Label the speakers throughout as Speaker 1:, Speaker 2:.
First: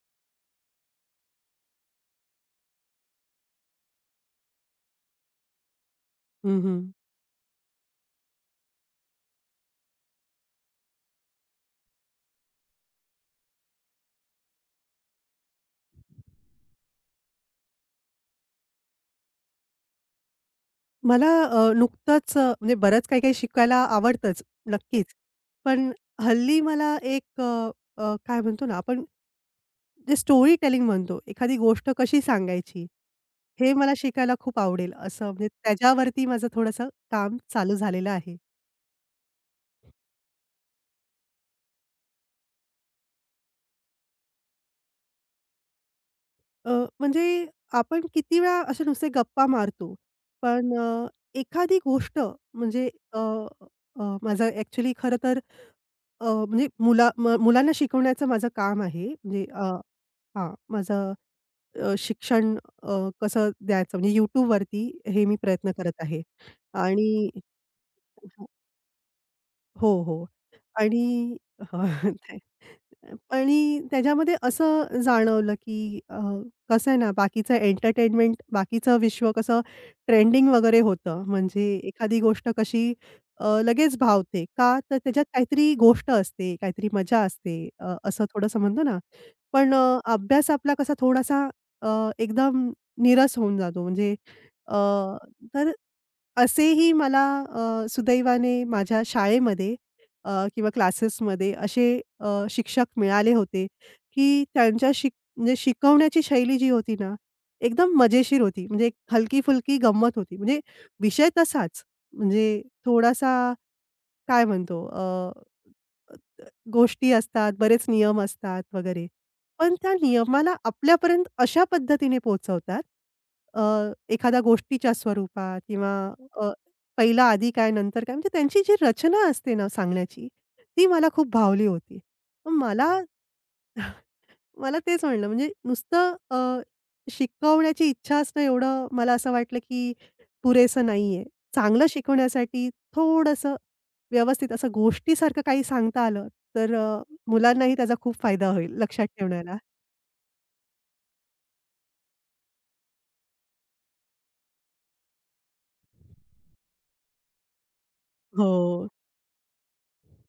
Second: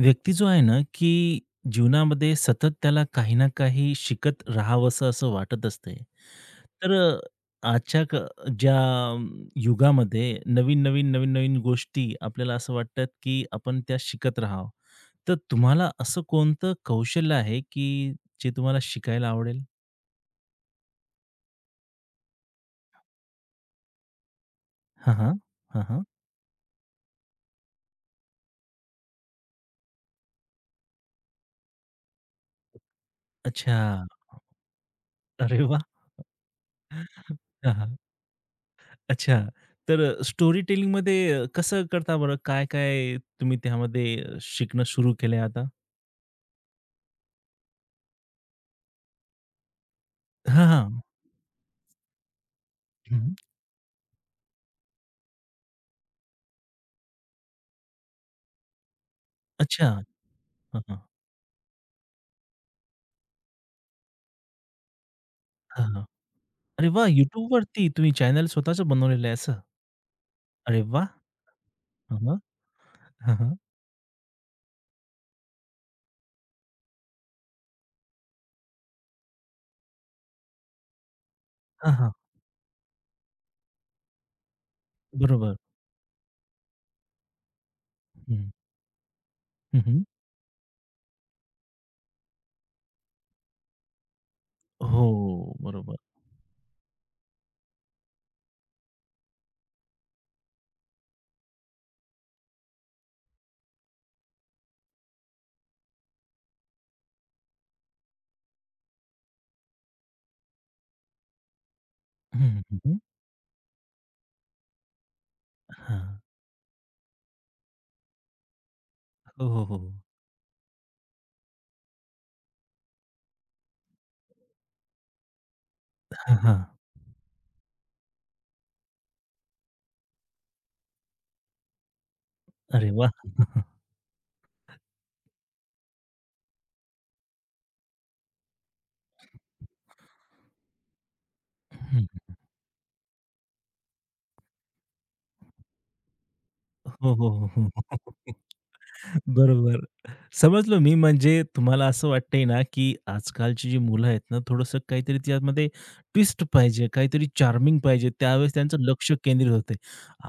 Speaker 1: व्यक्ती जो आहे ना, की जीवनामध्ये सतत त्याला काही ना काही शिकत राहावंसं असं वाटत असते.
Speaker 2: हं, हं.
Speaker 1: तर आजच्या क ज्या अम, युगामध्ये नवीन-नवीन, नवीन-नवीन गोष्टी आपल्याला असं वाटतात, की आपण त्या शिकत राहावं. तर तुम्हाला असं कोणतं कौशल्य आहे, की जे तुम्हाला शिकायला आवडेल?
Speaker 2: मला नुकतंच म्हणजे बरंच काही-काही शिकायला आवडतंच, नक्कीच.
Speaker 1: हां, हां. हां,
Speaker 2: पण
Speaker 1: हां.
Speaker 2: हल्ली मला एक अ, अ, काय म्हणतो ना आपण, जे स्टोरी टेलिंग म्हणतो, एखादी गोष्ट कशी सांगायची, हे मला
Speaker 1: अच्छा.
Speaker 2: शिकायला खूप आवडेल असं म्हणजे
Speaker 1: अरे वाह!
Speaker 2: त्याच्यावरती माझं थोडंसं काम चालू झालेलं आहे.
Speaker 1: अच्छा. तर स्टोरी टेलिंगमध्ये कसं करता बरं? काय-काय तुम्ही त्यामध्ये शिकणं सुरू केलंय आता?
Speaker 2: अ, म्हणजे आपण किती वेळा असे नुसते गप्पा मारतो,
Speaker 1: हां,
Speaker 2: पण
Speaker 1: हां.
Speaker 2: एखादी गोष्ट म्हणजे अ,
Speaker 1: हं.
Speaker 2: अ, माझं ॲक्चुअली खरं तर म्हणजे मुलांना शिकवण्याचं माझं काम आहे. म्हणजे
Speaker 1: अच्छा.
Speaker 2: हां,
Speaker 1: हां, हां.
Speaker 2: माझं शिक्षण अ, कसं द्यायचं म्हणजे YouTubeवरती हे मी प्रयत्न
Speaker 1: हां,
Speaker 2: करत
Speaker 1: हां.
Speaker 2: आहे
Speaker 1: अरे वाह!
Speaker 2: आणि
Speaker 1: YouTubeवरती तुम्ही चॅनल स्वतःचं बनवलेलं आहे असं?
Speaker 2: हो, हो.
Speaker 1: अरे वाह!
Speaker 2: आणि हां,
Speaker 1: हां,
Speaker 2: ते
Speaker 1: हां. हां, हां.
Speaker 2: आणि त्याच्यामध्ये असं जाणवलं, की कसं आहे ना, बाकीचं एंटरटेनमेंट, बाकीचं विश्व कसं ट्रेंडिंग वगैरे होतं. म्हणजे
Speaker 1: हां, हां.
Speaker 2: एखादी गोष्ट कशी लगेच भावते. का? तर त्याच्यात
Speaker 1: बरोबर.
Speaker 2: काहीतरी गोष्ट असते, काहीतरी मजा असते. असं
Speaker 1: हं.
Speaker 2: थोडंसं म्हणतो ना. पण
Speaker 1: हं, हं.
Speaker 2: अभ्यास आपला कसा थोडासा अ, एकदम नीरस होऊन जातो. म्हणजे अ,
Speaker 1: हो,
Speaker 2: तर
Speaker 1: बरोबर.
Speaker 2: असेही मला सुदैवाने माझ्या शाळेमध्ये अ, किंवा क्लासेसमध्ये असे शिक्षक मिळाले होते, की त्यांच्या म्हणजे शिकवण्याची शैली जी होती ना, एकदम मजेशीर होती. म्हणजे एक हलकी-फुलकी गंमत होती. म्हणजे विषय तसाच,
Speaker 1: हं,
Speaker 2: म्हणजे
Speaker 1: हं, हं.
Speaker 2: थोडासा काय म्हणतो अ
Speaker 1: हां.
Speaker 2: गोष्टी असतात, बरेच नियम असतात वगैरे.
Speaker 1: हो, हो,
Speaker 2: पण
Speaker 1: हो.
Speaker 2: त्या नियमाला आपल्यापर्यंत अशा पद्धतीने पोहोचवतात, अ, एखाद्या गोष्टीच्या स्वरूपात किंवा
Speaker 1: हां,
Speaker 2: अ,
Speaker 1: हां.
Speaker 2: पहिला आधी काय, नंतर काय, म्हणजे त्यांची जी रचना असते ना सांगण्याची, ती मला खूप भावली होती.
Speaker 1: अरे
Speaker 2: मला
Speaker 1: वाह!
Speaker 2: मला तेच म्हणलं म्हणजे नुसतं शिकवण्याची इच्छा असणं एवढं मला असं वाटलं, की पुरेसं नाहीये. चांगलं शिकवण्यासाठी थोडंसं व्यवस्थित असं गोष्टीसारखं काही सांगता आलं, तर
Speaker 1: हो, हो, हो,
Speaker 2: मुलांनाही त्याचा खूप
Speaker 1: हो.
Speaker 2: फायदा होईल लक्षात ठेवण्याला.
Speaker 1: बरोबर. समजलो मी म्हणजे तुम्हाला असं वाटतंय ना, की आजकालची जी मुलं आहेत ना, थोडंसं काहीतरी त्यामध्ये ट्विस्ट पाहिजे, काहीतरी चार्मिंग पाहिजे. त्यावेळेस त्यांचं
Speaker 2: हो.
Speaker 1: लक्ष केंद्रित होते.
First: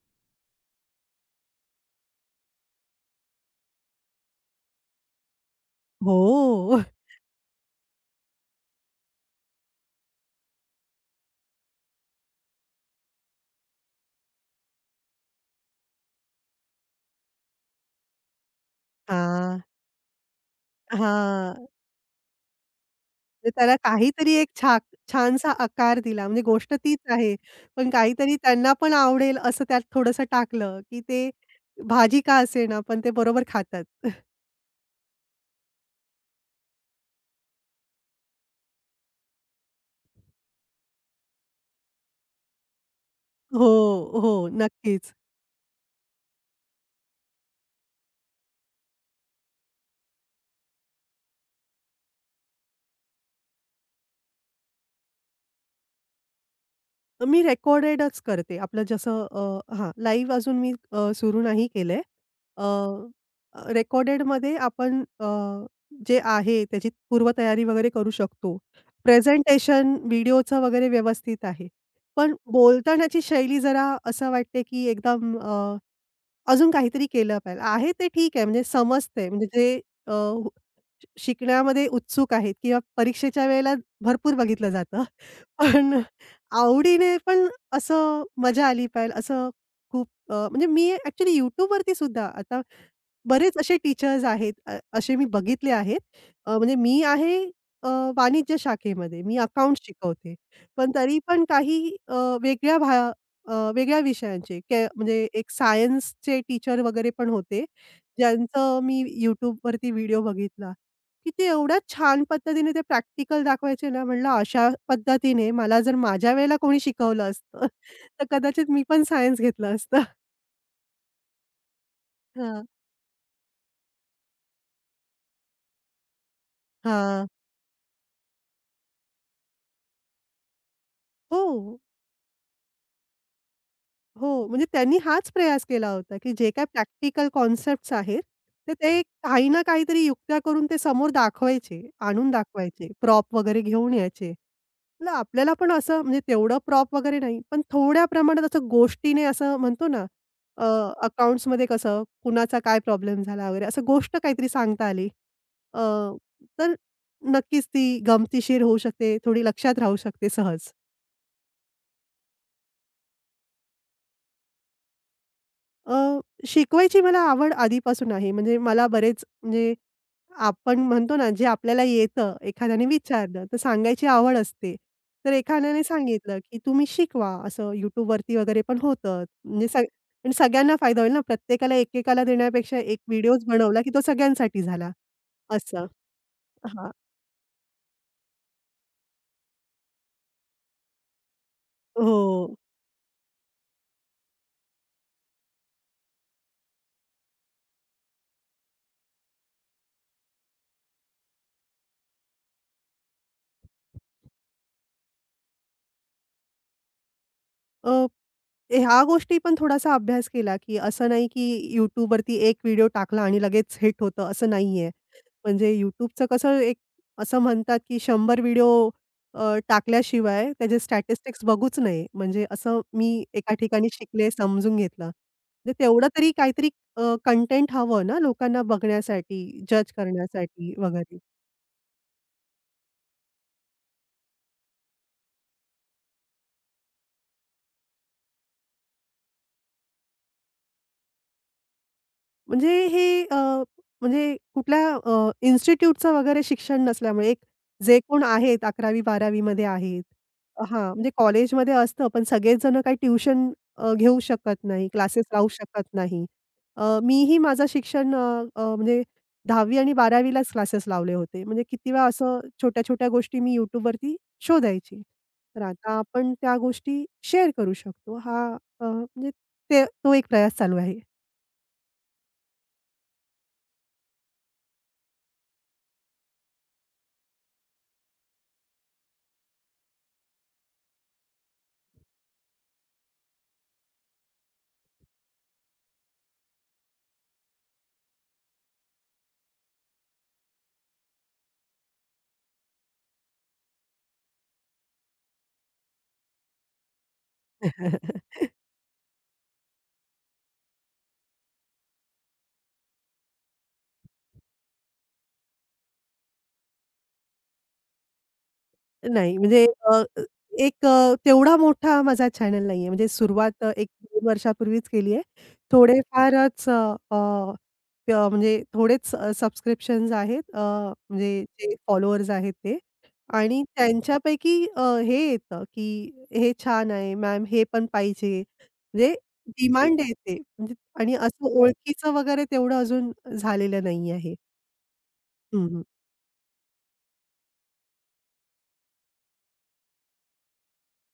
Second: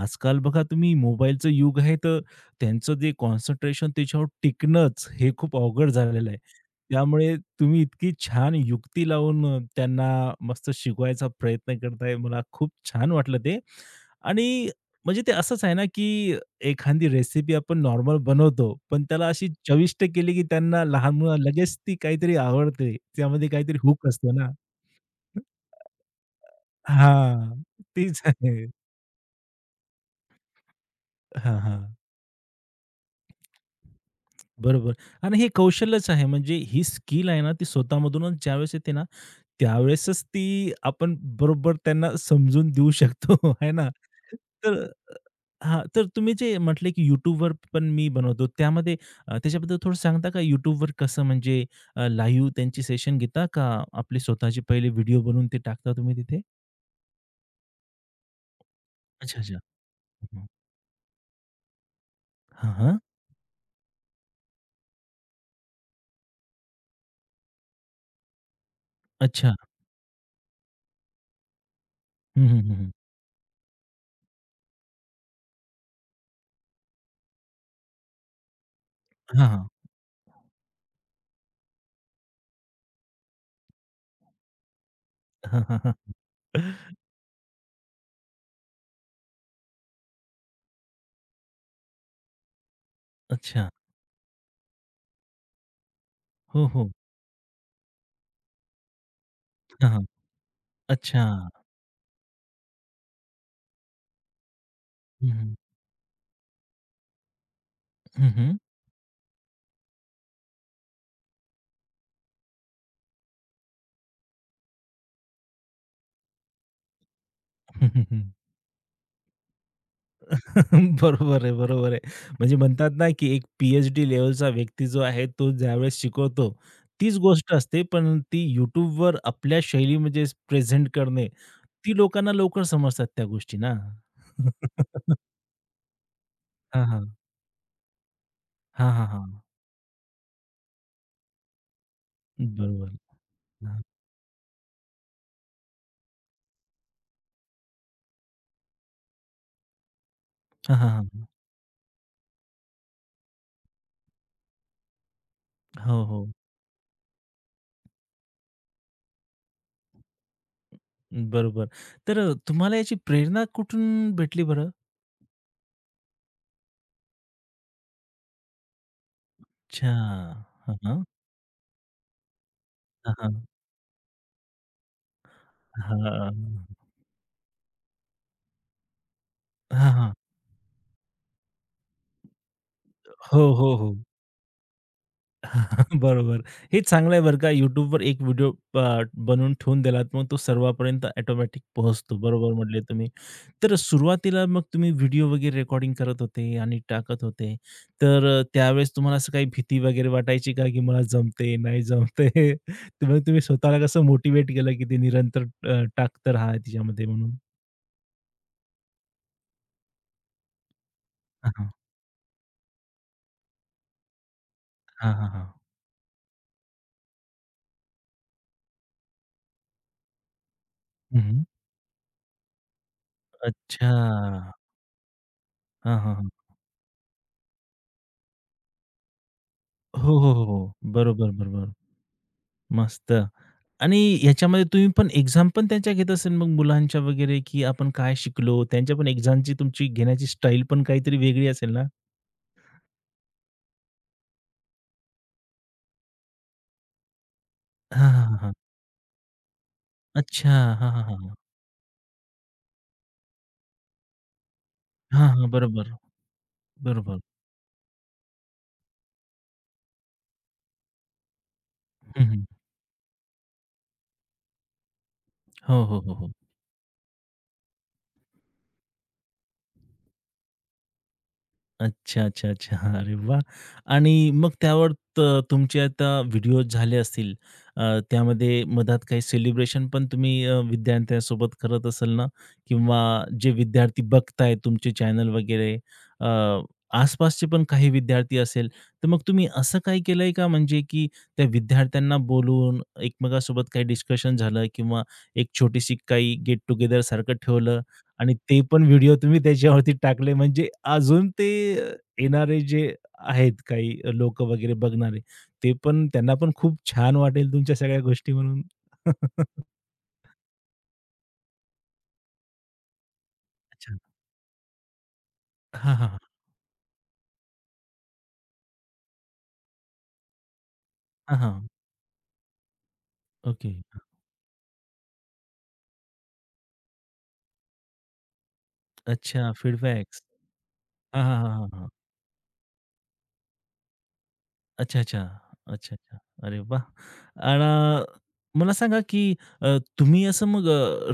Speaker 1: आजकाल बघा तुम्ही मोबाईलचं युग आहे, तर त्यांचं जे कॉन्सन्ट्रेशन त्याच्यावर टिकणंच हे खूप अवघड झालेलं आहे.
Speaker 2: हो.
Speaker 1: त्यामुळे तुम्ही इतकी छान युक्ती लावून त्यांना मस्त शिकवायचा प्रयत्न करताय. मला खूप छान वाटलं ते. आणि म्हणजे ते असंच आहे ना, की एखादी रेसिपी आपण नॉर्मल बनवतो, पण त्याला अशी
Speaker 2: हां.
Speaker 1: चविष्ट केली, की त्यांना लहान मुलांना
Speaker 2: हां.
Speaker 1: लगेच ती काहीतरी आवडते. त्यामध्ये
Speaker 2: म्हणजे त्याला
Speaker 1: काहीतरी हूक
Speaker 2: काहीतरी
Speaker 1: असतो
Speaker 2: एक
Speaker 1: ना.
Speaker 2: छानसा आकार दिला. म्हणजे गोष्ट तीच आहे.
Speaker 1: हां,
Speaker 2: पण
Speaker 1: तीच
Speaker 2: काहीतरी
Speaker 1: आहे.
Speaker 2: त्यांना पण आवडेल असं त्यात थोडंसं टाकलं, की ते
Speaker 1: हां, हां.
Speaker 2: भाजी का असेना, पण ते बरोबर खातात.
Speaker 1: बरोबर. आणि हे कौशल्यच आहे म्हणजे ही स्किल आहे ना, ती स्वतःमधूनच ज्यावेळेस येते ना त्यावेळेसच ती आपण बरोबर त्यांना समजून देऊ शकतो
Speaker 2: हो,
Speaker 1: है ना?
Speaker 2: हो.
Speaker 1: तर
Speaker 2: नक्कीच.
Speaker 1: हां, तर तुम्ही जे म्हटले की YouTubeवर पण मी बनवतो त्यामध्ये त्याच्याबद्दल थोडं सांगता का? YouTubeवर कसं म्हणजे लाईव्ह त्यांची सेशन घेता का आपले स्वतःचे पहिले व्हिडिओ बनवून ते टाकता तुम्ही तिथे?
Speaker 2: मी रेकॉर्डेडच करते. आपलं जसं
Speaker 1: अच्छा, अच्छा.
Speaker 2: हां, लाईव्ह
Speaker 1: हं,
Speaker 2: अजून मी सुरू नाही केलंय. अ,
Speaker 1: हां, हां.
Speaker 2: रेकॉर्डेडमध्ये आपण जे आहे त्याची पूर्वतयारी वगैरे करू शकतो.
Speaker 1: अच्छा.
Speaker 2: प्रेझेंटेशन व्हिडिओचं वगैरे व्यवस्थित आहे. पण
Speaker 1: हं, हं, हं, हं.
Speaker 2: बोलतानाची शैली जरा असं वाटते की एकदम अजून काहीतरी केलं पाहिजे. आहे ते ठीक आहे म्हणजे समजतंय म्हणजे
Speaker 1: हां, हां.
Speaker 2: जे अ, हु- शिकण्यामध्ये उत्सुक आहेत किंवा परीक्षेच्या वेळेला भरपूर बघितलं जातं.
Speaker 1: हां, हां,
Speaker 2: पण आवडीने पण असं मजा आली पाहिजे असं खूप म्हणजे मी ॲक्चुअली YouTubeवरती सुद्धा आता बरेच
Speaker 1: अच्छा.
Speaker 2: असे टीचर्स आहेत. असे मी बघितले आहेत.
Speaker 1: हो,
Speaker 2: म्हणजे
Speaker 1: हो.
Speaker 2: मी आहे अ, वाणिज्य शाखेमध्ये. मी अकाउंट्स
Speaker 1: हां, हां.
Speaker 2: शिकवते. पण तरी
Speaker 1: अच्छा.
Speaker 2: पण काही अ, वेगळ्या भा अ, वेगळ्या विषयांचे म्हणजे
Speaker 1: हं,
Speaker 2: एक
Speaker 1: हं.
Speaker 2: सायन्सचे टीचर वगैरे पण होते.
Speaker 1: हं, हं.
Speaker 2: ज्यांचं मी YouTubeवरती व्हिडिओ बघितला, की ते एवढ्या छान पद्धतीने ते प्रॅक्टिकल दाखवायचे ना, म्हणलं अशा पद्धतीने मला जर माझ्या वेळेला कोणी शिकवलं असतं, तर
Speaker 1: हं,
Speaker 2: कदाचित मी पण सायन्स घेतलं असतं.
Speaker 1: बरोबर आहे, बरोबर आहे. म्हणजे
Speaker 2: हां.
Speaker 1: म्हणतात ना, की एक PhD लेव्हलचा व्यक्ती जो आहे, तो ज्यावेळेस शिकवतो, तीच
Speaker 2: हां.
Speaker 1: गोष्ट असते. पण ती YouTubeवर आपल्या शैलीमध्ये प्रेझेंट करणे,
Speaker 2: हो.
Speaker 1: ती लोकांना लवकर समजतात त्या गोष्टी ना.
Speaker 2: हो, म्हणजे त्यांनी हाच प्रयास केला होता, की जे काही
Speaker 1: हां, हां.
Speaker 2: प्रॅक्टिकल कॉन्सेप्ट्स आहेत, तर
Speaker 1: हां,
Speaker 2: ते
Speaker 1: हां, हां.
Speaker 2: काही ना काहीतरी युक्त्या करून ते समोर दाखवायचे, आणून दाखवायचे.
Speaker 1: बरोबर.
Speaker 2: प्रॉप वगैरे
Speaker 1: हां.
Speaker 2: घेऊन यायचे. म्हटलं आपल्याला पण असं म्हणजे तेवढं प्रॉप वगैरे नाही, पण थोड्या प्रमाणात असं गोष्टीने असं म्हणतो ना, अ,
Speaker 1: हां, हां, हां.
Speaker 2: अकाउंट्समध्ये कसं कुणाचा काय प्रॉब्लेम झाला वगैरे असं गोष्ट काहीतरी सांगता आली. अ,
Speaker 1: हो, हो.
Speaker 2: तर नक्कीच ती गमतीशीर होऊ शकते, थोडी लक्षात राहू शकते सहज.
Speaker 1: बरोबर. तर तुम्हाला याची प्रेरणा कुठून भेटली बरं?
Speaker 2: अ, शिकवायची मला आवड आधीपासून आहे. म्हणजे मला बरेच म्हणजे
Speaker 1: अच्छा. हां,
Speaker 2: आपण
Speaker 1: हां.
Speaker 2: म्हणतो ना, जे आपल्याला येतं एखाद्याने
Speaker 1: हां, हां.
Speaker 2: विचारलं, तर सांगायची आवड असते. तर एखाद्याने सांगितलं, की
Speaker 1: हां.
Speaker 2: तुम्ही शिकवा असं YouTubeवरती वगैरे पण होतं. म्हणजे सग
Speaker 1: हां,
Speaker 2: आणि सगळ्यांना फायदा होईल ना, प्रत्येकाला एकेकाला देण्यापेक्षा एक व्हिडिओच
Speaker 1: हो, हो,
Speaker 2: बनवला, की
Speaker 1: हो.
Speaker 2: तो सगळ्यांसाठी झाला असं.
Speaker 1: बरोबर. हे
Speaker 2: हां.
Speaker 1: चांगलं आहे बरं का YouTubeवर एक व्हिडिओ बनवून ठेवून दिलात, मग तो सर्वांपर्यंत ऑटोमॅटिक पोहोचतो.
Speaker 2: हो.
Speaker 1: बरोबर म्हटले तुम्ही. तर सुरुवातीला मग तुम्ही व्हिडिओ वगैरे रेकॉर्डिंग करत होते आणि टाकत होते. तर त्यावेळेस तुम्हाला असं काही भीती वगैरे वाटायची का, की मला जमते, नाही जमते? तर मग तुम्ही स्वतःला कसं मोटिव्हेट केलं, की ते निरंतर टाकत रहा तिच्यामध्ये म्हणून?
Speaker 2: ह्या गोष्टी पण थोडासा अभ्यास केला, की असं नाही की
Speaker 1: हां, हां.
Speaker 2: YouTubeवरती एक व्हिडिओ टाकला आणि लगेच हिट होतं असं नाहीये.
Speaker 1: हां, हां, हां.
Speaker 2: म्हणजे YouTubeचं कसं एक असं म्हणतात, की 100 व्हिडिओ टाकल्याशिवाय त्याचे स्टॅटिस्टिक्स बघूच नये. म्हणजे असं मी एका ठिकाणी शिकले,
Speaker 1: अच्छा.
Speaker 2: समजून घेतलं. म्हणजे
Speaker 1: हां,
Speaker 2: तेवढं
Speaker 1: हां,
Speaker 2: तरी
Speaker 1: हां.
Speaker 2: काहीतरी कंटेंट हवं ना लोकांना बघण्यासाठी, जज
Speaker 1: हो, हो, हो, हो.
Speaker 2: करण्यासाठी वगैरे.
Speaker 1: बरोबर, बरोबर. मस्त. आणि ह्याच्यामध्ये तुम्ही पण एक्झाम पण त्यांच्या घेत असेल मग मुलांच्या वगैरे, की आपण काय शिकलो? त्यांच्या पण एक्झामची तुमची घेण्याची स्टाईल पण काहीतरी वेगळी असेल ना?
Speaker 2: म्हणजे हे म्हणजे कुठल्या इन्स्टिट्यूटचं वगैरे शिक्षण नसल्यामुळे एक जे
Speaker 1: हां,
Speaker 2: कोण
Speaker 1: हां, हां, हां.
Speaker 2: आहेत अकरावी, बारावी मध्ये आहेत.
Speaker 1: अच्छा.
Speaker 2: हां,
Speaker 1: हां, हां,
Speaker 2: म्हणजे
Speaker 1: हां, हां.
Speaker 2: कॉलेजमध्ये असतं पण सगळेच जण काही ट्युशन घेऊ शकत नाही, क्लासेस
Speaker 1: हां,
Speaker 2: लावू
Speaker 1: हां.
Speaker 2: शकत
Speaker 1: बरोबर,
Speaker 2: नाही.
Speaker 1: बरोबर.
Speaker 2: मीही माझं शिक्षण अ, अ, म्हणजे 10वी आणि 12वी क्लासेस लावले होते. म्हणजे किती वेळा
Speaker 1: हं,
Speaker 2: असं
Speaker 1: हं.
Speaker 2: छोट्या-छोट्या गोष्टी मी YouTubeवरती शोधायची. तर
Speaker 1: हो,
Speaker 2: आता
Speaker 1: हो, हो, हो.
Speaker 2: आपण त्या गोष्टी शेअर करू शकतो. हा म्हणजे ते तो एक प्रयास चालू आहे.
Speaker 1: अच्छा, अच्छा, अच्छा. हा, अरे वाह! आणि मग त्यावर तुमचे आता व्हिडिओज झाले असतील. त्यामध्ये मधात काही सेलिब्रेशन पण तुम्ही विद्यार्थ्यांसोबत करत असाल ना? किंवा जे विद्यार्थी बघताय तुमचे चॅनल वगैरे अ, आसपासचे पण काही विद्यार्थी असेल, तर मग तुम्ही असं काही केलंय का म्हणजे की त्या विद्यार्थ्यांना बोलवून एकमेकांसोबत काही डिस्कशन झालं किंवा एक छोटीशी काही गेट टुगेदर सारखं ठेवलं? आणि ते पण व्हिडिओ तुम्ही त्याच्यावरती टाकले म्हणजे अजून ते अ, येणारे जे आहेत काही लोक वगैरे बघणारे, ते पण त्यांना पण खूप छान वाटेल तुमच्या सगळ्या गोष्टी म्हणून.
Speaker 2: नाही, म्हणजे अ, एक तेवढा मोठा माझा चॅनल नाहीये. म्हणजे सुरुवात एक
Speaker 1: अच्छा.
Speaker 2: 2 वर्षापूर्वीच केली आहे.
Speaker 1: हां, हां, हां.
Speaker 2: थोडेफारच अ, अ, अ, म्हणजे थोडेच सबस्क्रिप्शन्स आहेत.
Speaker 1: हां,
Speaker 2: म्हणजे
Speaker 1: हां.
Speaker 2: जे फॉलोअर्स आहेत ते आणि
Speaker 1: ओके.
Speaker 2: त्यांच्यापैकी हे येतं, की "हे छान आहे मॅम, हे पण पाहिजे." म्हणजे
Speaker 1: अच्छा
Speaker 2: डिमांड
Speaker 1: फीडबॅक्स.
Speaker 2: येते. म्हणजे आणि
Speaker 1: हां, हां,
Speaker 2: असं
Speaker 1: हां, हां, हां.
Speaker 2: ओळखीचं वगैरे तेवढं अजून झालेलं नाही आहे.
Speaker 1: अच्छा, अच्छा.
Speaker 2: हं,
Speaker 1: अच्छा, अच्छा. अरे वाह! आणि मला सांगा, की तुम्ही असं मग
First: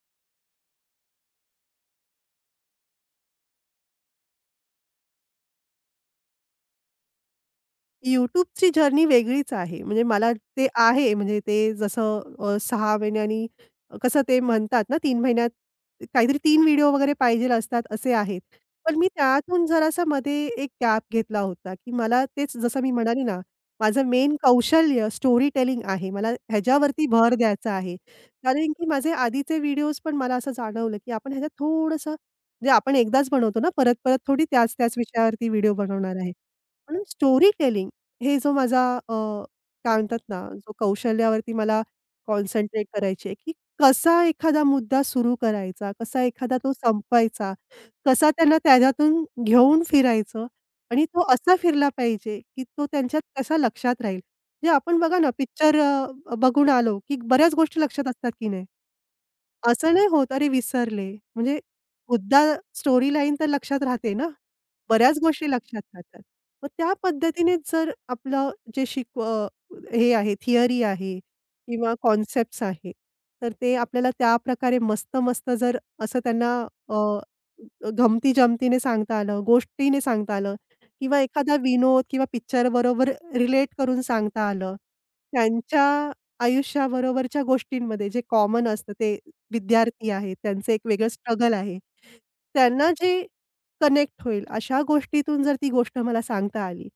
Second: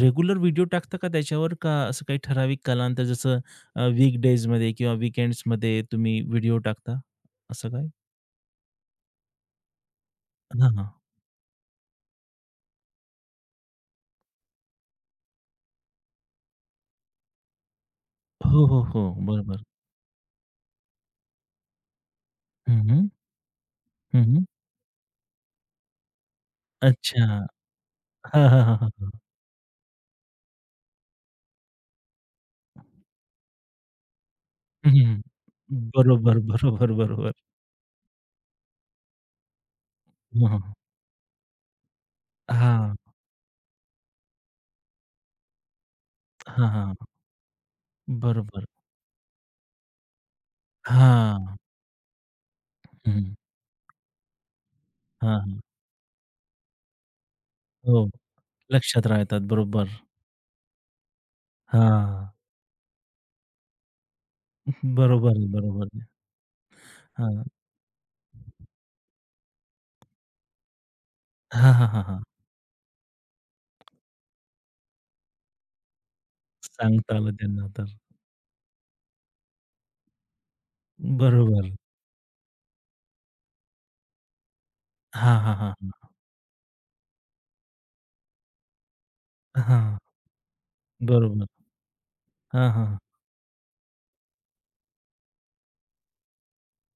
Speaker 1: रेग्युलर व्हिडिओ टाकता का त्याच्यावर? का असं काही ठराविक कालांतर जसं वीकडीजमध्ये किंवा वीकेंड्समध्ये तुम्ही व्हिडिओ टाकता, असं काय?
Speaker 2: YouTubeची जर्नी वेगळीच आहे. म्हणजे मला ते
Speaker 1: हां, हां.
Speaker 2: आहे म्हणजे ते जसं 6 महिन्यांनी कसं ते म्हणतात ना 3 महिन्यात काहीतरी 3 व्हिडिओ वगैरे पाहिजेल असतात असे आहेत.
Speaker 1: हो, हो,
Speaker 2: पण
Speaker 1: हो.
Speaker 2: मी
Speaker 1: बरोबर.
Speaker 2: त्यातून जरासा मध्ये एक गॅप घेतला होता, की मला तेच जसं
Speaker 1: हं,
Speaker 2: मी
Speaker 1: हं.
Speaker 2: म्हणाले ना, माझं मेन
Speaker 1: हं,
Speaker 2: कौशल्य स्टोरी टेलिंग आहे. मला ह्याच्यावरती भर
Speaker 1: अच्छा.
Speaker 2: द्यायचा आहे.
Speaker 1: हां, हां,
Speaker 2: कारण
Speaker 1: हां,
Speaker 2: की
Speaker 1: हां.
Speaker 2: माझे आधीचे व्हिडिओज पण मला असं जाणवलं, की आपण ह्याच्यात थोडंसं म्हणजे आपण एकदाच बनवतो ना परत-परत थोडी त्याच-त्याच
Speaker 1: हं,
Speaker 2: विषयावरती व्हिडिओ बनवणार आहे.
Speaker 1: बरोबर, बरोबर,
Speaker 2: म्हणून
Speaker 1: बरोबर.
Speaker 2: स्टोरी टेलिंग हे जो माझा अ, काय म्हणतात
Speaker 1: हं,
Speaker 2: ना,
Speaker 1: हं.
Speaker 2: जो कौशल्यावरती मला कॉन्सन्ट्रेट
Speaker 1: हां.
Speaker 2: करायची आहे, की कसा एखादा मुद्दा सुरू करायचा, कसा एखादा तो
Speaker 1: हां,
Speaker 2: संपवायचा, कसा त्यांना
Speaker 1: बरोबर.
Speaker 2: त्याच्यातून घेऊन फिरायचं आणि तो
Speaker 1: हां.
Speaker 2: असा फिरला पाहिजे, की तो त्यांच्यात
Speaker 1: हं.
Speaker 2: कसा लक्षात राहील. म्हणजे आपण बघा ना,
Speaker 1: हां, हां.
Speaker 2: पिक्चर बघून आलो, की बऱ्याच गोष्टी
Speaker 1: हो.
Speaker 2: लक्षात असतात की नाही?
Speaker 1: लक्षात राहतात. बरोबर.
Speaker 2: असं नाही होत, "अरे विसरले." म्हणजे
Speaker 1: हां.
Speaker 2: मुद्दा स्टोरी लाईन तर लक्षात राहते ना. बऱ्याच
Speaker 1: बरोबर आहे,
Speaker 2: गोष्टी लक्षात
Speaker 1: बरोबर आहे.
Speaker 2: राहतात. मग त्या
Speaker 1: हां.
Speaker 2: पद्धतीने जर आपलं जे हे आहे, थिअरी आहे
Speaker 1: हां, हां,
Speaker 2: किंवा
Speaker 1: हां, हां.
Speaker 2: कॉन्सेप्ट्स आहे, तर ते आपल्याला त्या प्रकारे मस्त-मस्त जर असं त्यांना अ,
Speaker 1: सांगता आलं त्यांना तर.
Speaker 2: गमती-जमतीने सांगता आलं, गोष्टीने सांगता आलं किंवा एखादा
Speaker 1: बरोबर.
Speaker 2: विनोद किंवा पिक्चरबरोबर रिलेट करून सांगता आलं.
Speaker 1: हां, हां, हां,
Speaker 2: त्यांच्या
Speaker 1: हां.
Speaker 2: आयुष्याबरोबरच्या गोष्टींमध्ये जे कॉमन असतं ते
Speaker 1: हां.
Speaker 2: विद्यार्थी आहे, त्यांचं एक वेगळं
Speaker 1: बरोबर.
Speaker 2: स्ट्रगल आहे.
Speaker 1: हां,
Speaker 2: त्यांना
Speaker 1: हां.
Speaker 2: जे कनेक्ट होईल अशा गोष्टीतून जर ती गोष्ट मला सांगता आली,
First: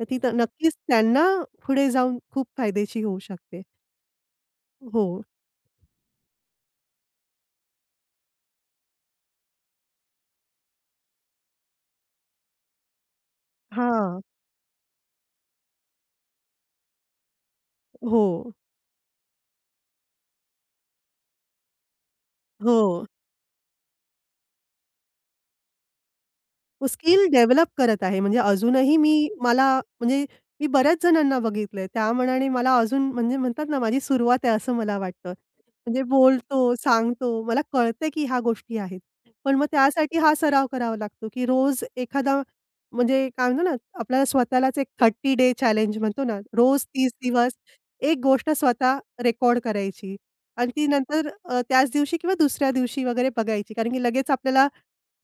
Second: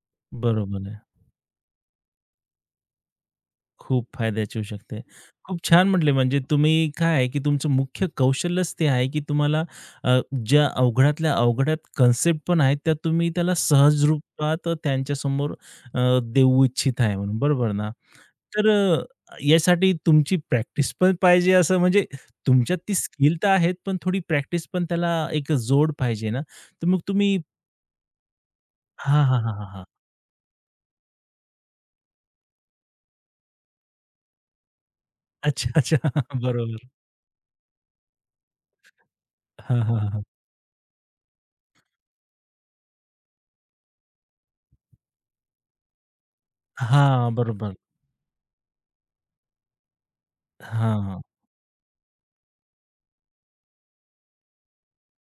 Speaker 2: तर ती तर नक्कीच
Speaker 1: बरोबर आहे.
Speaker 2: त्यांना पुढे जाऊन खूप फायद्याची होऊ शकते.
Speaker 1: खूप फायद्याची होऊ शकते.
Speaker 2: हो.
Speaker 1: खूप छान म्हटले म्हणजे तुम्ही काय आहे, की तुमचं मुख्य कौशल्यच ते आहे, की तुम्हाला अ, ज्या अवघडातल्या अवघडात कन्सेप्ट पण आहेत, त्या तुम्ही त्याला सहज
Speaker 2: हां.
Speaker 1: रूपात त्यांच्यासमोर देऊ इच्छित आहे म्हणून. बरोबर ना?
Speaker 2: हो.
Speaker 1: तर यासाठी तुमची प्रॅक्टिस पण पाहिजे असं म्हणजे तुमच्यात
Speaker 2: हो.
Speaker 1: ती स्किल तर आहेत, पण थोडी प्रॅक्टिस पण त्याला एक जोड पाहिजे ना, तर मग
Speaker 2: स्किल
Speaker 1: तुम्ही
Speaker 2: डेव्हलप करत आहे. म्हणजे अजूनही
Speaker 1: हां,
Speaker 2: मी
Speaker 1: हां, हां, हां,
Speaker 2: मला
Speaker 1: हां.
Speaker 2: म्हणजे मी बऱ्याच जणांना बघितलंय. त्या मानाने मला अजून म्हणजे म्हणतात ना, माझी सुरुवात आहे असं मला वाटतं.
Speaker 1: अच्छा, अच्छा.
Speaker 2: म्हणजे बोलतो,
Speaker 1: बरोबर.
Speaker 2: सांगतो, मला कळतंय की ह्या गोष्टी आहेत. पण मग
Speaker 1: हां, हां,
Speaker 2: त्यासाठी
Speaker 1: हां.
Speaker 2: हा सराव करावा लागतो, की रोज एखादा म्हणजे काय म्हणतो ना, आपल्याला स्वतःलाच एक 30 डे चॅलेंज म्हणतो ना, रोज 30
Speaker 1: हां,
Speaker 2: दिवस
Speaker 1: बरोबर.
Speaker 2: एक गोष्ट स्वतः रेकॉर्ड करायची आणि ती
Speaker 1: हां.
Speaker 2: नंतर त्याच दिवशी किंवा दुसऱ्या दिवशी वगैरे बघायची. कारण की लगेच आपल्याला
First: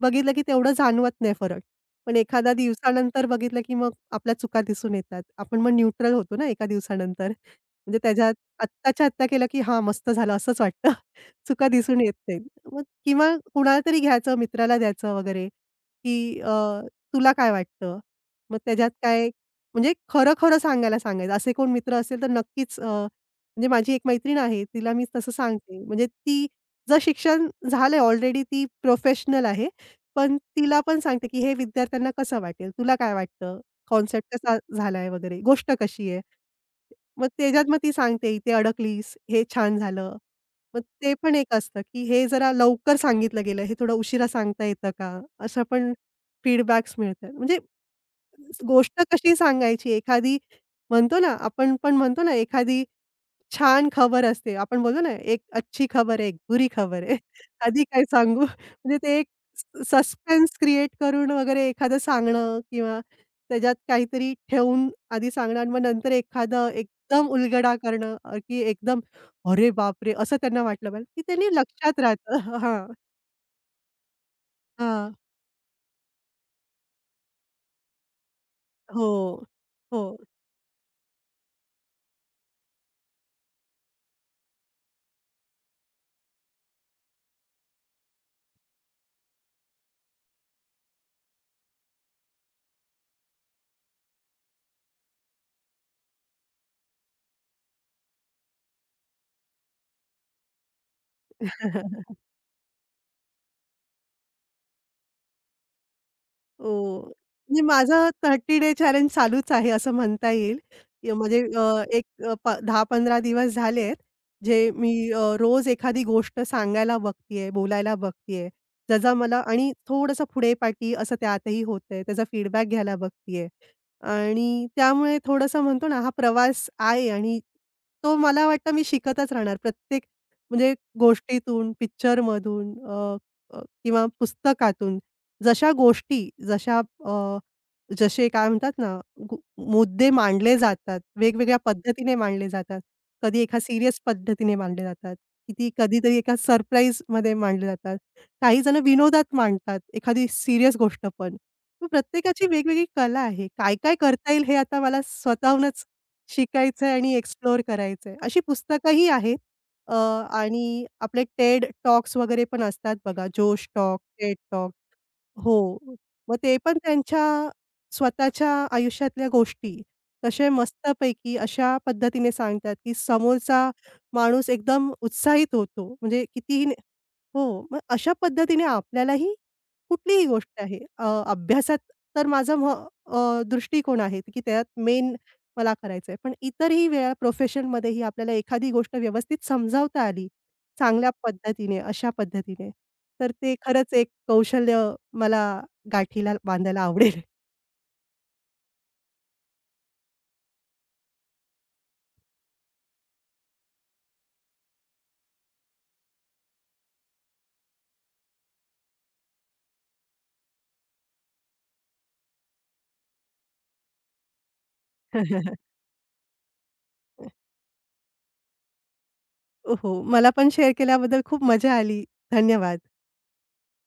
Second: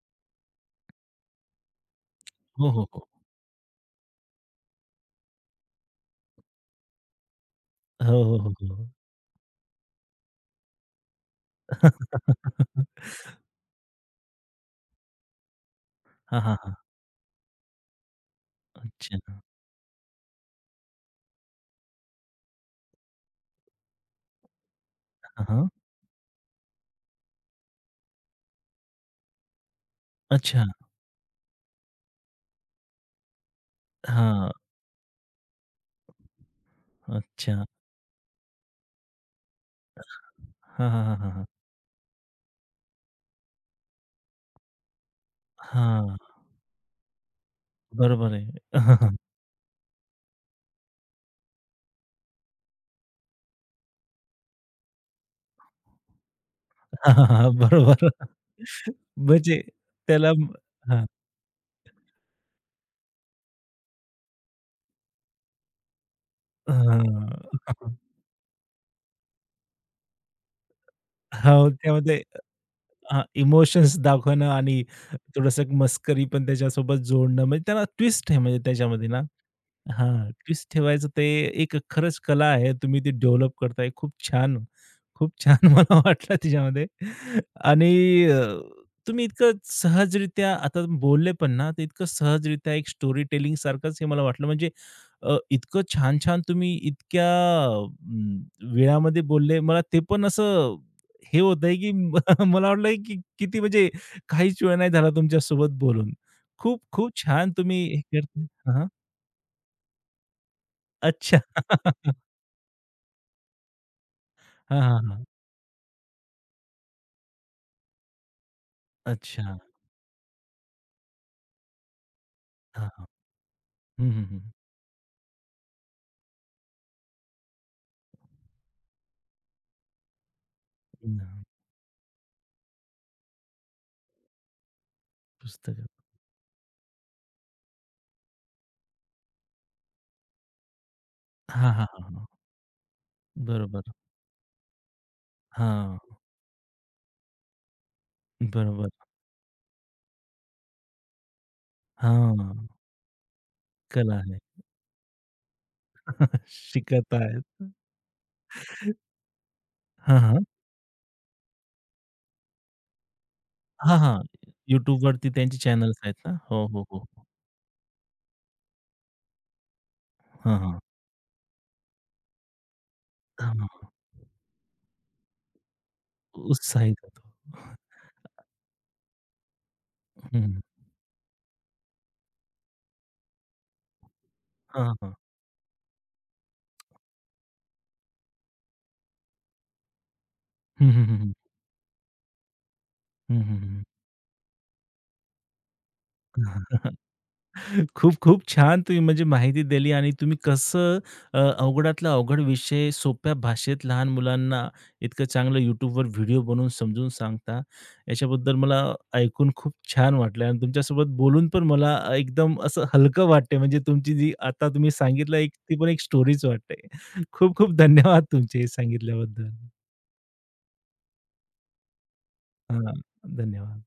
Speaker 2: बघितलं की तेवढं जाणवत नाही फरक. पण एखाद्या
Speaker 1: हो, हो, हो.
Speaker 2: दिवसानंतर बघितलं की मग आपल्या चुका दिसून येतात. आपण मग न्यूट्रल होतो ना एका दिवसानंतर. म्हणजे
Speaker 1: हो,
Speaker 2: त्याच्यात
Speaker 1: हो, हो, हो.
Speaker 2: आत्ताच्या आत्ता केलं की हां, मस्त झालं असंच वाटतं. चुका दिसून येत नाहीत. मग किंवा कुणाला तरी घ्यायचं, मित्राला द्यायचं वगैरे की
Speaker 1: हां, हां, हां.
Speaker 2: तुला काय वाटतं? मग त्याच्यात काय
Speaker 1: अच्छा.
Speaker 2: म्हणजे खरं-खरं सांगायला सांगायचं. असे कोण मित्र असेल तर नक्कीच म्हणजे माझी एक मैत्रीण आहे, तिला मी तसं
Speaker 1: हां, हां.
Speaker 2: सांगते. म्हणजे ती जर शिक्षण झालंय ऑलरेडी ती प्रोफेशनल आहे. पण
Speaker 1: अच्छा.
Speaker 2: तिला पण सांगते, की हे विद्यार्थ्यांना कसं वाटेल? तुला काय वाटतं? कॉन्सेप्ट
Speaker 1: हां.
Speaker 2: कसा झालाय वगैरे? गोष्ट कशी आहे? मग त्याच्यात
Speaker 1: अच्छा.
Speaker 2: मग ती सांगते, "इथे अडकलीस, हे छान झालं." मग
Speaker 1: हां, हां,
Speaker 2: ते
Speaker 1: हां, हां,
Speaker 2: पण
Speaker 1: हां.
Speaker 2: एक असतं, की हे जरा लवकर सांगितलं गेलं, हे थोडं उशिरा सांगता येतं का? अशा पण
Speaker 1: हां,
Speaker 2: फीडबॅक्स मिळतात. म्हणजे
Speaker 1: बरोबर आहे.
Speaker 2: गोष्ट कशी सांगायची? एखादी म्हणतो ना, आपण पण म्हणतो ना, एखादी छान खबर असते. आपण बोलतो ना, एक अच्छी खबर है, एक बुरी खबर
Speaker 1: हां,
Speaker 2: है.
Speaker 1: हां, हां. हां, हां, हां.
Speaker 2: आधी काय
Speaker 1: बरोबर.
Speaker 2: सांगू? म्हणजे ते एक
Speaker 1: म्हणजे त्याला
Speaker 2: सस्पेन्स क्रिएट
Speaker 1: हां.
Speaker 2: करून वगैरे एखादं सांगणं किंवा त्याच्यात काहीतरी ठेवून आधी सांगणं आणि मग नंतर एखादं एकदम
Speaker 1: हां.
Speaker 2: उलगडा करणं की एकदम "अरे बापरे!" असं त्यांना वाटलं पाहिजे, की त्यांनी
Speaker 1: हो,
Speaker 2: लक्षात
Speaker 1: त्यामध्ये
Speaker 2: राहतं. हां,
Speaker 1: हां, इमोशन्स दाखवणं आणि
Speaker 2: हां.
Speaker 1: थोडंसं मस्करी पण त्याच्यासोबत जोडणं, म्हणजे त्याला ट्विस्ट आहे म्हणजे
Speaker 2: हो,
Speaker 1: त्याच्यामध्ये ना.
Speaker 2: हो.
Speaker 1: हां, ट्विस्ट ठेवायचं ते एक खरंच कला आहे. तुम्ही ती डेव्हलप करताय. खूप छान, खूप छान मला वाटलं त्याच्यामध्ये आणि तुम्ही इतकं सहजरित्या आता बोलले पण ना, ते इतकं सहजरित्या एक स्टोरी टेलिंग सारखंच हे मला वाटलं म्हणजे इतकं छान-छान तुम्ही इतक्या अं, वेळामध्ये बोलले. मला ते पण असं हे होतंय की मला वाटलं की किती म्हणजे काहीच वेळ नाही झाला तुमच्यासोबत बोलून. खूप,
Speaker 2: ओह!
Speaker 1: खूप छान
Speaker 2: म्हणजे
Speaker 1: तुम्ही हे
Speaker 2: माझा
Speaker 1: करता
Speaker 2: 30 डे
Speaker 1: हां,
Speaker 2: चॅलेंज चालूच आहे असं म्हणता येईल. म्हणजे
Speaker 1: अच्छा.
Speaker 2: अ, एक अ, प 10-15 दिवस झालेत, जे
Speaker 1: हां,
Speaker 2: मी
Speaker 1: हां, हां.
Speaker 2: रोज एखादी गोष्ट सांगायला बघतीये, बोलायला बघतीये. ज्याचा मला
Speaker 1: अच्छा.
Speaker 2: आणि थोडंसं पुढे-पाठी असं त्यातही होतंय. त्याचा फीडबॅक
Speaker 1: हां,
Speaker 2: घ्यायला
Speaker 1: हां.
Speaker 2: बघतीये
Speaker 1: हं, हं, हं.
Speaker 2: आणि त्यामुळे थोडंसं म्हणतो ना, हा प्रवास आहे आणि तो मला वाटतं मी शिकतच राहणार. प्रत्येक म्हणजे
Speaker 1: हं.
Speaker 2: गोष्टीतून, पिक्चरमधून अ, अ, किंवा पुस्तकातून. जशा
Speaker 1: पुस्तकं.
Speaker 2: गोष्टी, जशा अ, जसे काय म्हणतात ना, गु मुद्दे मांडले जातात, वेगवेगळ्या
Speaker 1: हां, हां, हां,
Speaker 2: पद्धतीने
Speaker 1: हां.
Speaker 2: मांडले जातात. कधी एका
Speaker 1: बरोबर.
Speaker 2: सीरियस पद्धतीने मांडले जातात, किती
Speaker 1: हां.
Speaker 2: कधीतरी एका सरप्राईजमध्ये मांडले जातात. काही जण
Speaker 1: बरोबर.
Speaker 2: विनोदात मांडतात, एखादी सीरियस गोष्ट पण. मग प्रत्येकाची
Speaker 1: हां.
Speaker 2: वेगवेगळी कला आहे. काय-काय
Speaker 1: कला
Speaker 2: करता
Speaker 1: आहे.
Speaker 2: येईल हे आता मला स्वतःहूनच शिकायचंय आणि
Speaker 1: शिकत आहेत.
Speaker 2: एक्सप्लोअर करायचंय. अशी पुस्तकंही आहेत.
Speaker 1: हां, हां.
Speaker 2: आणि आपले TED टॉक्स वगैरे पण असतात बघा, जोश
Speaker 1: हां,
Speaker 2: टॉक,
Speaker 1: हां.
Speaker 2: TED talk.
Speaker 1: YouTubeवरती त्यांचे
Speaker 2: हो.
Speaker 1: चॅनल्स आहेत ना?
Speaker 2: मग ते
Speaker 1: हो,
Speaker 2: पण
Speaker 1: हो, हो, हो.
Speaker 2: त्यांच्या स्वतःच्या आयुष्यातल्या गोष्टी तसे
Speaker 1: हां, हां.
Speaker 2: मस्तपैकी अशा पद्धतीने सांगतात, की
Speaker 1: हां,
Speaker 2: समोरचा
Speaker 1: हां.
Speaker 2: माणूस एकदम उत्साहित होतो. म्हणजे कितीही न
Speaker 1: उत्साहित होतो.
Speaker 2: हो. मग अशा पद्धतीने आपल्यालाही कुठलीही
Speaker 1: हं.
Speaker 2: गोष्ट आहे अभ्यासात तर माझा म दृष्टिकोन आहे, की त्यात
Speaker 1: हां, हां.
Speaker 2: मेन मला करायचं आहे. पण इतरही वेळा प्रोफेशनमध्येही आपल्याला एखादी गोष्ट व्यवस्थित समजावता आली,
Speaker 1: हं, हं,
Speaker 2: चांगल्या
Speaker 1: हं,
Speaker 2: पद्धतीने, अशा पद्धतीने तर
Speaker 1: हं,
Speaker 2: ते
Speaker 1: हं, हं.
Speaker 2: खरंच एक कौशल्य मला गाठीला बांधायला आवडेल.
Speaker 1: खूप-खूप छान तुम्ही म्हणजे माहिती दिली आणि तुम्ही कसं अवघडातला अवघड विषय सोप्या भाषेत लहान मुलांना इतकं चांगलं YouTubeवर व्हिडिओ बनवून समजून सांगता. याच्याबद्दल मला ऐकून खूप छान वाटलं आणि तुमच्यासोबत बोलून पण मला एकदम असं हलकं वाटतंय. म्हणजे तुमची जी आता तुम्ही सांगितलं एक ती पण एक स्टोरीच वाटते. खूप-खूप धन्यवाद तुमचे हे सांगितल्याबद्दल.
Speaker 2: हो, मला पण शेअर केल्याबद्दल खूप मजा आली. धन्यवाद.
Speaker 1: हां, धन्यवाद.